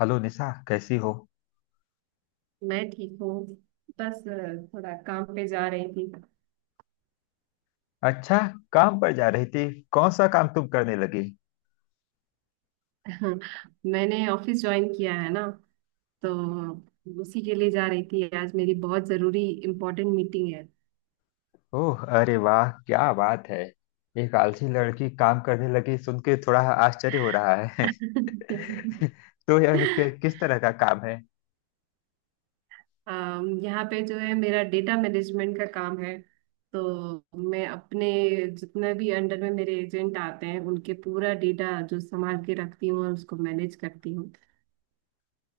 Hello Nisha, कैसी हो। मैं ठीक हूँ। बस थोड़ा काम पे जा रही थी। अच्छा, काम पर जा रही थी। कौन सा काम तुम करने लगी। मैंने ऑफिस ज्वाइन किया है ना, तो उसी के लिए जा रही थी। आज मेरी बहुत जरूरी इम्पोर्टेंट मीटिंग है। ओह, अरे वाह, क्या बात है। एक आलसी लड़की काम करने लगी, सुन के थोड़ा आश्चर्य हो रहा है। तो किस तरह का काम है। यहाँ पे जो है मेरा डेटा मैनेजमेंट का काम है। तो मैं अपने जितने भी अंडर में मेरे एजेंट आते हैं उनके पूरा डेटा जो संभाल के रखती हूँ और उसको मैनेज करती हूँ।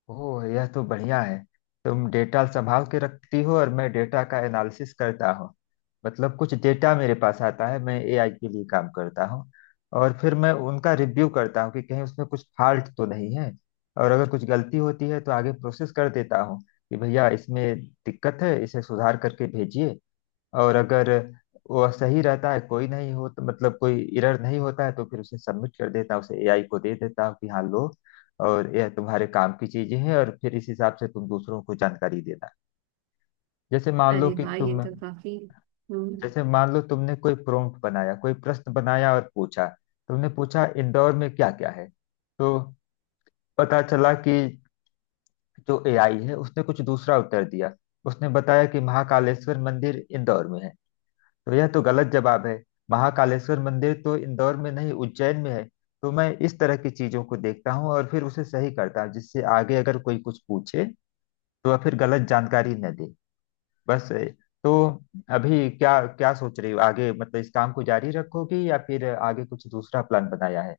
ओह, यह तो बढ़िया है। तुम डेटा संभाल के रखती हो और मैं डेटा का एनालिसिस करता हूँ। मतलब कुछ डेटा मेरे पास आता है, मैं एआई के लिए काम करता हूँ। और फिर मैं उनका रिव्यू करता हूँ कि कहीं उसमें कुछ फॉल्ट तो नहीं है। और अगर कुछ गलती होती है तो आगे प्रोसेस कर देता हूँ कि भैया इसमें दिक्कत है, इसे सुधार करके भेजिए। और अगर वह सही रहता है, कोई नहीं हो, तो मतलब कोई एरर नहीं होता है तो फिर उसे सबमिट कर देता हूँ, उसे एआई को दे देता हूँ कि हाँ लो। और यह तुम्हारे काम की चीजें हैं, और फिर इस हिसाब से तुम दूसरों को जानकारी देना। जैसे मान लो अरे कि वाह, ये तुम, तो काफी। हम्म। जैसे मान लो तुमने कोई प्रॉम्प्ट बनाया, कोई प्रश्न बनाया और पूछा। तुमने पूछा इंदौर में क्या क्या है। तो पता चला कि जो एआई है उसने कुछ दूसरा उत्तर दिया। उसने बताया कि महाकालेश्वर मंदिर इंदौर में है। तो यह तो गलत जवाब है। महाकालेश्वर मंदिर तो इंदौर में नहीं, उज्जैन में है। तो मैं इस तरह की चीजों को देखता हूँ और फिर उसे सही करता हूँ, जिससे आगे अगर कोई कुछ पूछे तो वह फिर गलत जानकारी न दे। बस ए, तो अभी क्या क्या सोच रही हो आगे, मतलब इस काम को जारी रखोगी या फिर आगे कुछ दूसरा प्लान बनाया है।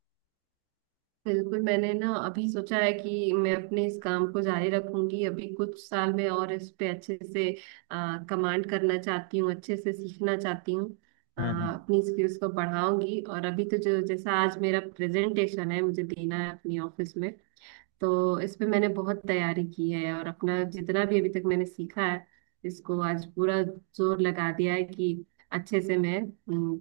बिल्कुल, मैंने ना अभी सोचा है कि मैं अपने इस काम को जारी रखूंगी अभी कुछ साल में, और इस पे अच्छे से कमांड करना चाहती हूँ, अच्छे से सीखना चाहती हूँ। हम्म, हम्म। अपनी स्किल्स को बढ़ाऊंगी। और अभी तो जो जैसा आज मेरा प्रेजेंटेशन है मुझे देना है अपनी ऑफिस में। तो इस पे मैंने बहुत तैयारी की है और अपना जितना भी अभी तक मैंने सीखा है इसको आज पूरा जोर लगा दिया है कि अच्छे से मैं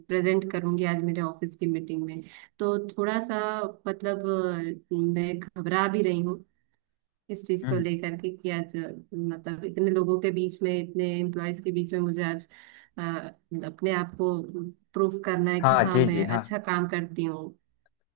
प्रेजेंट करूंगी आज मेरे ऑफिस की मीटिंग में। तो थोड़ा सा मतलब मैं घबरा भी रही हूँ इस चीज को हम्म। लेकर के कि आज मतलब इतने लोगों के बीच में इतने एम्प्लॉयज के बीच में मुझे आज अ, अपने आप को प्रूफ करना है कि हाँ, हाँ जी जी मैं हाँ। अच्छा काम करती हूँ।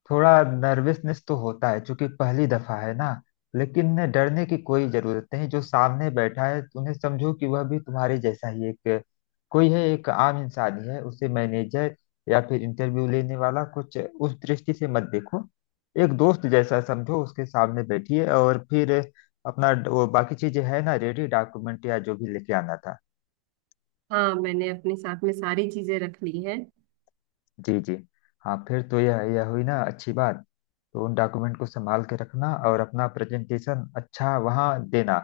थोड़ा नर्वसनेस तो होता है क्योंकि पहली दफा है ना। लेकिन डरने की कोई जरूरत नहीं, जो सामने बैठा है उन्हें समझो कि वह भी तुम्हारे जैसा ही एक कोई है, एक आम इंसान ही है। उसे मैनेजर या फिर इंटरव्यू लेने वाला कुछ उस दृष्टि से मत देखो। एक दोस्त जैसा समझो, उसके सामने बैठिए और फिर अपना वो बाकी चीजें है ना, रेडी डॉक्यूमेंट या जो भी लेके आना था। हाँ मैंने अपने साथ में सारी चीजें रख ली हैं। जी जी। हाँ, फिर तो यह हुई ना अच्छी बात। तो उन डॉक्यूमेंट को संभाल के रखना और अपना प्रेजेंटेशन अच्छा वहाँ देना।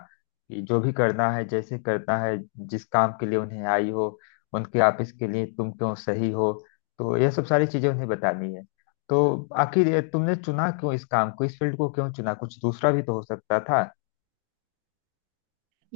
कि जो भी करना है जैसे करना है, जिस काम के लिए उन्हें आई हो, उनके ऑफिस के लिए तुम क्यों सही हो, तो यह सब सारी चीजें उन्हें बतानी है। तो आखिर ये तुमने चुना क्यों, इस काम को इस फील्ड को क्यों चुना, कुछ दूसरा भी तो हो सकता था।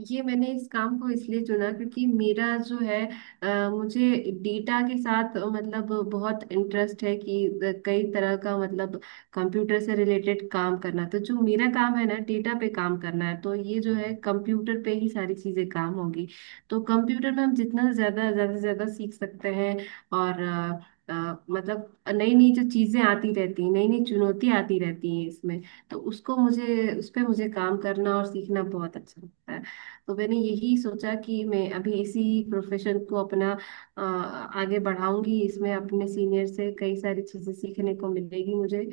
ये मैंने इस काम को इसलिए चुना क्योंकि मेरा जो है मुझे डेटा के साथ मतलब बहुत इंटरेस्ट है कि कई तरह का मतलब कंप्यूटर से रिलेटेड काम करना। तो जो मेरा काम है ना डेटा पे काम करना है, तो ये जो है कंप्यूटर पे ही सारी चीजें काम होगी। तो कंप्यूटर में हम जितना ज्यादा ज्यादा से ज्यादा सीख सकते हैं। और मतलब नई नई जो चीजें आती रहती हैं, नई नई चुनौतियां आती रहती हैं इसमें। तो उसको मुझे उस पे मुझे काम करना और सीखना बहुत अच्छा लगता है। तो मैंने यही सोचा कि मैं अभी इसी प्रोफेशन को अपना आगे बढ़ाऊंगी। इसमें अपने सीनियर से कई सारी चीजें सीखने को मिलेगी मुझे।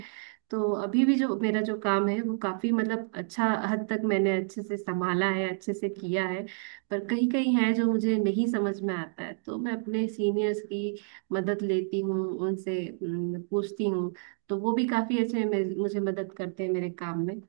तो अभी भी जो मेरा जो काम है वो काफी मतलब अच्छा हद तक मैंने अच्छे से संभाला है, अच्छे से किया है। पर कहीं कहीं है जो मुझे नहीं समझ में आता है तो मैं अपने सीनियर्स की मदद लेती हूँ उनसे, पूछती हूँ। तो वो भी काफी अच्छे मुझे मदद करते हैं मेरे काम में।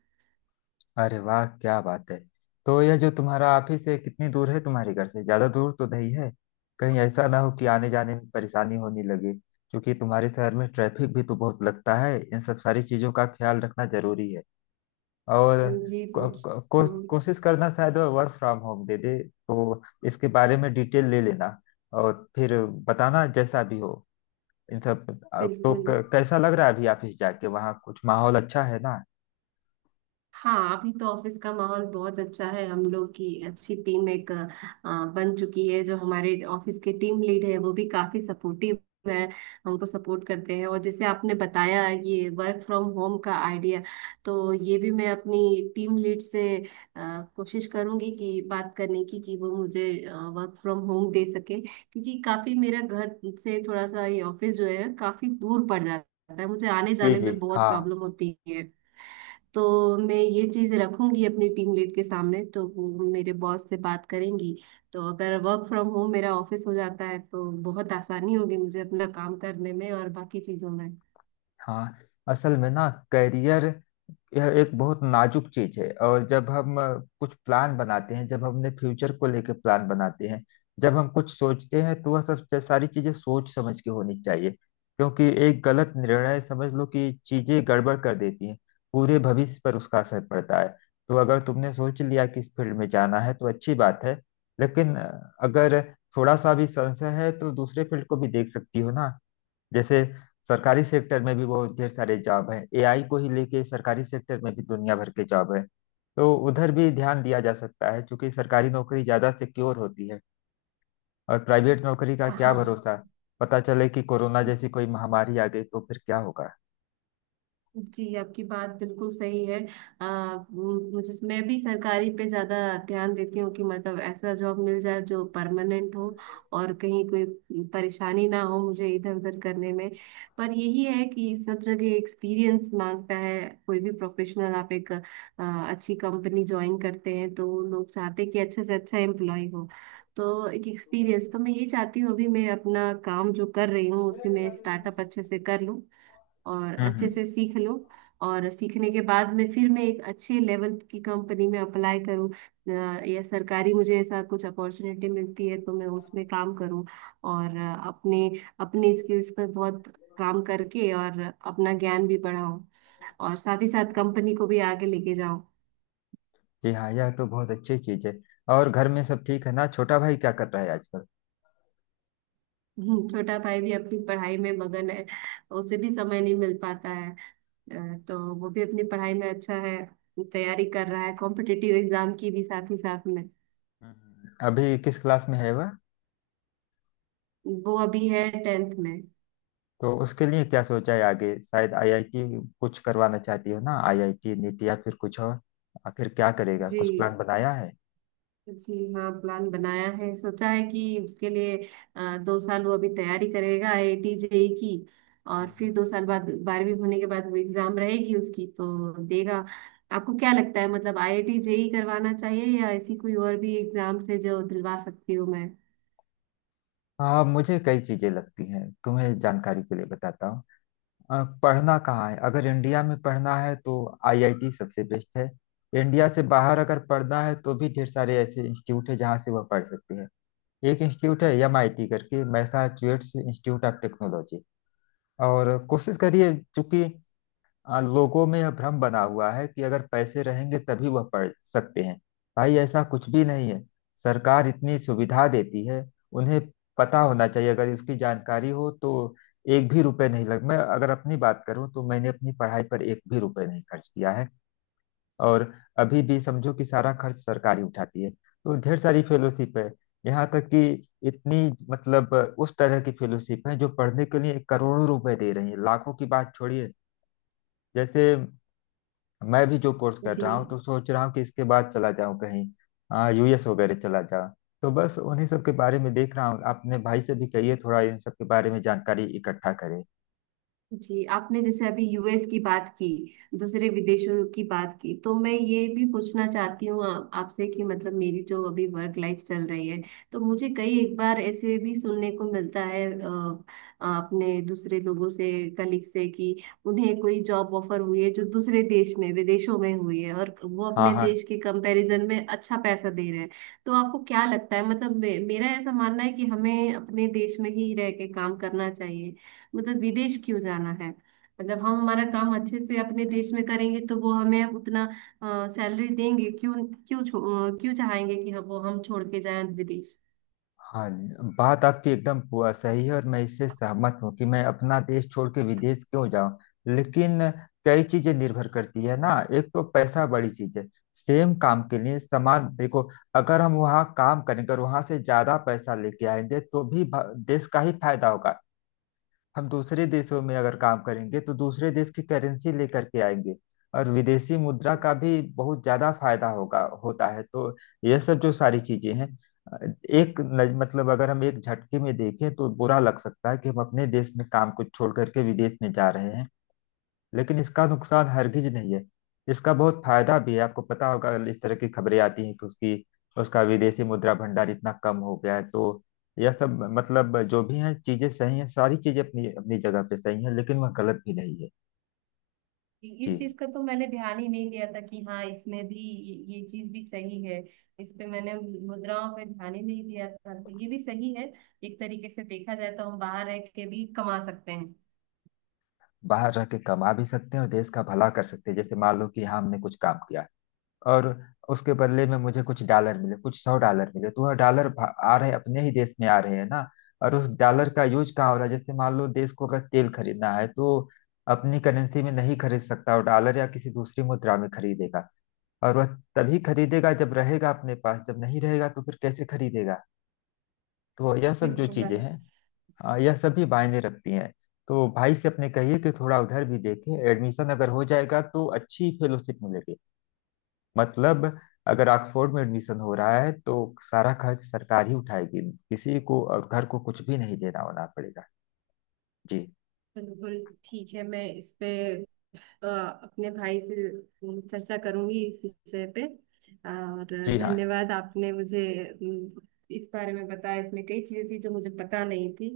अरे वाह, क्या बात है। तो यह जो तुम्हारा ऑफिस है कितनी दूर है, तुम्हारे घर से ज्यादा दूर तो नहीं है। कहीं ऐसा ना हो कि आने जाने में परेशानी होने लगे, क्योंकि तुम्हारे शहर में ट्रैफिक भी तो बहुत लगता है। इन सब सारी चीजों का ख्याल रखना जरूरी है। हाँ और जी, पूछ। हम्म। कोशिश करना, शायद वर्क फ्रॉम होम दे दे तो इसके बारे में डिटेल ले लेना। और फिर बताना जैसा भी हो इन सब। तो बिल्कुल। कैसा लग रहा है अभी ऑफिस जाके, वहाँ कुछ माहौल अच्छा है ना। हाँ अभी तो ऑफिस का माहौल बहुत अच्छा है, हम लोग की अच्छी टीम एक बन चुकी है। जो हमारे ऑफिस के टीम लीड है वो भी काफी सपोर्टिव है, हमको सपोर्ट करते हैं। और जैसे आपने बताया ये वर्क फ्रॉम होम का आइडिया, तो ये भी मैं अपनी टीम लीड से कोशिश करूंगी कि बात करने की कि वो मुझे वर्क फ्रॉम होम दे सके, क्योंकि काफी मेरा घर से थोड़ा सा ये ऑफिस जो है काफी दूर पड़ जाता है, मुझे आने जी जाने जी में बहुत हाँ। प्रॉब्लम होती है। तो मैं ये चीज रखूंगी अपनी टीम लीड के सामने, तो वो मेरे बॉस से बात करेंगी। तो अगर वर्क फ्रॉम होम मेरा ऑफिस हो जाता है तो बहुत आसानी होगी मुझे अपना काम करने में और बाकी चीजों में। हाँ, असल में ना करियर, यह एक बहुत नाजुक चीज है। और जब हम कुछ प्लान बनाते हैं, जब हमने फ्यूचर को लेकर प्लान बनाते हैं, जब हम कुछ सोचते हैं, तो वह सब सब सारी चीजें सोच समझ के होनी चाहिए, क्योंकि एक गलत निर्णय समझ लो कि चीजें गड़बड़ कर देती हैं। पूरे भविष्य पर उसका असर पड़ता है। तो अगर तुमने सोच लिया कि इस फील्ड में जाना है तो अच्छी बात है। लेकिन अगर थोड़ा सा भी संशय है तो दूसरे फील्ड को भी देख सकती हो ना। जैसे सरकारी सेक्टर में भी बहुत ढेर सारे जॉब हैं। एआई को ही लेके सरकारी सेक्टर में भी दुनिया भर के जॉब है। तो उधर भी ध्यान दिया जा सकता है, क्योंकि सरकारी नौकरी ज्यादा सिक्योर होती है। और प्राइवेट नौकरी का क्या हाँ भरोसा। पता चले कि कोरोना जैसी कोई महामारी आ गई तो फिर क्या होगा। जी, आपकी बात बिल्कुल सही है। मुझे मैं भी सरकारी पे ज़्यादा ध्यान देती हूँ कि मतलब ऐसा जॉब मिल जाए जो परमानेंट हो, और कहीं कोई परेशानी ना हो मुझे इधर उधर करने में। पर यही है कि सब जगह एक्सपीरियंस मांगता है। कोई भी प्रोफेशनल आप एक अच्छी कंपनी ज्वाइन करते हैं तो लोग चाहते हैं कि अच्छे से अच्छा एम्प्लॉय हो। तो एक एक्सपीरियंस तो मैं ये चाहती हूँ, अभी मैं अपना काम जो कर रही हूँ उसी में स्टार्टअप अच्छे से कर लूँ और हम्म, अच्छे से सीख लो। और सीखने के बाद में फिर मैं एक अच्छे लेवल की कंपनी में अप्लाई करूँ, या सरकारी मुझे ऐसा कुछ अपॉर्चुनिटी मिलती है तो मैं उसमें काम करूँ। और अपने अपने स्किल्स पर बहुत काम करके और अपना ज्ञान भी बढ़ाऊँ, और साथ ही साथ कंपनी को भी आगे लेके जाऊँ। जी हाँ, यह तो बहुत अच्छी चीज है। और घर में सब ठीक है ना, छोटा भाई क्या कर रहा है आजकल। छोटा भाई भी अपनी पढ़ाई में मगन है। उसे भी समय नहीं मिल पाता है। तो वो भी अपनी पढ़ाई में अच्छा है। तैयारी कर रहा है कॉम्पिटिटिव एग्जाम की भी साथ ही साथ में। हम्म। अभी किस क्लास में है वह। वो अभी है टेंथ में। तो उसके लिए क्या सोचा है आगे, शायद आईआईटी कुछ करवाना चाहती हो ना, आईआईटी नीट या फिर कुछ और। आखिर क्या करेगा, जी कुछ प्लान बनाया है। जी हाँ, प्लान बनाया है, सोचा है कि उसके लिए दो साल वो अभी तैयारी करेगा आईआईटी जेई की, और हम्म। फिर दो साल बाद बारहवीं होने के बाद वो एग्जाम रहेगी उसकी तो देगा। आपको क्या लगता है, मतलब आईआईटी जेई करवाना चाहिए या ऐसी कोई और भी एग्जाम से जो दिलवा सकती हूँ मैं? हाँ, मुझे कई चीजें लगती हैं, तुम्हें जानकारी के लिए बताता हूँ। पढ़ना कहाँ है, अगर इंडिया में पढ़ना है तो आईआईटी सबसे बेस्ट है। इंडिया से बाहर अगर पढ़ना है तो भी ढेर सारे ऐसे इंस्टीट्यूट है जहाँ से वह पढ़ सकते हैं। एक इंस्टीट्यूट है एमआईटी करके, मैसाचुसेट्स इंस्टीट्यूट ऑफ टेक्नोलॉजी। और कोशिश करिए, चूंकि लोगों में यह भ्रम बना हुआ है कि अगर पैसे रहेंगे तभी वह पढ़ सकते हैं। भाई ऐसा कुछ भी नहीं है। सरकार इतनी सुविधा देती है उन्हें, पता होना चाहिए अगर इसकी जानकारी हो तो। एक भी रुपए नहीं लग, मैं अगर अपनी बात करूं तो मैंने अपनी पढ़ाई पर एक भी रुपए नहीं खर्च किया है। और अभी भी समझो कि सारा खर्च सरकार ही उठाती है, तो ढेर सारी फेलोशिप है। यहाँ तक कि इतनी, मतलब उस तरह की फेलोशिप है जो पढ़ने के लिए करोड़ों रुपए दे रही है, लाखों की बात छोड़िए। जैसे मैं भी जो कोर्स कर जी। रहा हूँ, तो सोच रहा हूँ कि इसके बाद चला जाऊँ कहीं। हाँ, यूएस वगैरह चला जाऊँ। तो बस उन्हीं सब के बारे में देख रहा हूँ। अपने भाई से भी कहिए थोड़ा इन सब के बारे में जानकारी इकट्ठा करे। जी, आपने जैसे अभी यूएस की बात की, दूसरे विदेशों की बात की, तो मैं ये भी पूछना चाहती हूँ आपसे कि मतलब मेरी जो अभी वर्क लाइफ चल रही है, तो मुझे कई एक बार ऐसे भी सुनने को मिलता है अपने दूसरे लोगों से, कलीग से, कि उन्हें कोई जॉब ऑफर हुई है जो दूसरे देश में विदेशों में हुई है और वो हाँ अपने हाँ। देश के कंपैरिजन में अच्छा पैसा दे रहे हैं। तो आपको क्या लगता है, मतलब मेरा ऐसा मानना है कि हमें अपने देश में ही रह के काम करना चाहिए। मतलब विदेश क्यों जाना है? मतलब हम हमारा काम अच्छे से अपने देश में करेंगे तो वो हमें उतना सैलरी देंगे क्यों? क्यों क्यों चाहेंगे कि हम वो हम छोड़ के जाएं विदेश? हाँ, बात आपकी एकदम सही है, और मैं इससे सहमत हूँ कि मैं अपना देश छोड़ के विदेश क्यों जाऊँ। लेकिन कई चीजें निर्भर करती है ना, एक तो पैसा बड़ी चीज है। सेम काम के लिए समान देखो, अगर हम वहाँ काम करेंगे और वहाँ से ज्यादा पैसा लेके आएंगे तो भी देश का ही फायदा होगा। हम दूसरे देशों में अगर काम करेंगे तो दूसरे देश की करेंसी लेकर के आएंगे, और विदेशी मुद्रा का भी बहुत ज्यादा फायदा होगा, होता है। तो यह सब जो सारी चीजें हैं, अ, मतलब अगर हम एक झटके में देखें तो बुरा लग सकता है कि हम अपने देश में काम को छोड़ करके विदेश में जा रहे हैं। लेकिन इसका नुकसान हरगिज नहीं है, इसका बहुत फायदा भी है। आपको पता होगा इस तरह की खबरें आती हैं कि उसकी उसका विदेशी मुद्रा भंडार इतना कम हो गया है। तो यह सब मतलब जो भी है, चीजें सही हैं, सारी चीजें अपनी अपनी जगह पे सही हैं, लेकिन वह गलत भी नहीं है। इस जी। चीज का तो मैंने ध्यान ही नहीं दिया था कि हाँ इसमें भी ये चीज भी सही है। इस पे मैंने मुद्राओं पे ध्यान ही नहीं दिया था, तो ये भी सही है। एक तरीके से देखा जाए तो हम बाहर रह के भी कमा सकते हैं। बाहर रह के कमा भी सकते हैं और देश का भला कर सकते हैं। जैसे मान लो कि यहाँ हमने कुछ काम किया और उसके बदले में मुझे कुछ डॉलर मिले, कुछ सौ डॉलर मिले, तो वह डॉलर आ रहे अपने ही देश में आ रहे हैं ना। और उस डॉलर का यूज कहाँ हो रहा है, जैसे मान लो देश को अगर तेल खरीदना है तो अपनी करेंसी में नहीं खरीद सकता, वो डॉलर या किसी दूसरी मुद्रा में खरीदेगा। और वह तभी खरीदेगा जब रहेगा अपने पास, जब नहीं रहेगा तो फिर कैसे खरीदेगा। तो यह सब जो बिल्कुल। चीजें हैं, यह सब भी मायने रखती हैं। तो भाई से अपने कहिए कि थोड़ा उधर भी देखे, एडमिशन अगर हो जाएगा तो अच्छी फेलोशिप मिलेगी। मतलब अगर ऑक्सफोर्ड में एडमिशन हो रहा है तो सारा खर्च सरकार ही उठाएगी, किसी को और घर को कुछ भी नहीं देना होना पड़ेगा। जी बिल्कुल, ठीक है। मैं इस पे अ, अपने भाई से चर्चा करूंगी इस विषय पे। और जी हाँ। धन्यवाद, आपने मुझे इस बारे में बताया, इसमें कई चीजें थी जो मुझे पता नहीं थी।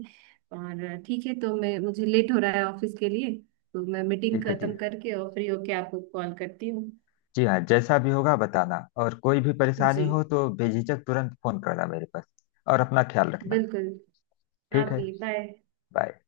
और ठीक है, तो मैं मुझे लेट हो रहा है ऑफिस के लिए। तो मैं मीटिंग ठीक है जी। खत्म करके और फ्री होके आपको कॉल करती हूँ। जी हाँ, जैसा भी होगा बताना, और कोई भी परेशानी जी। हो तो बेझिझक तुरंत फोन करना मेरे पास। और अपना ख्याल रखना। बिल्कुल। आप ठीक है। भी, बाय। बाय।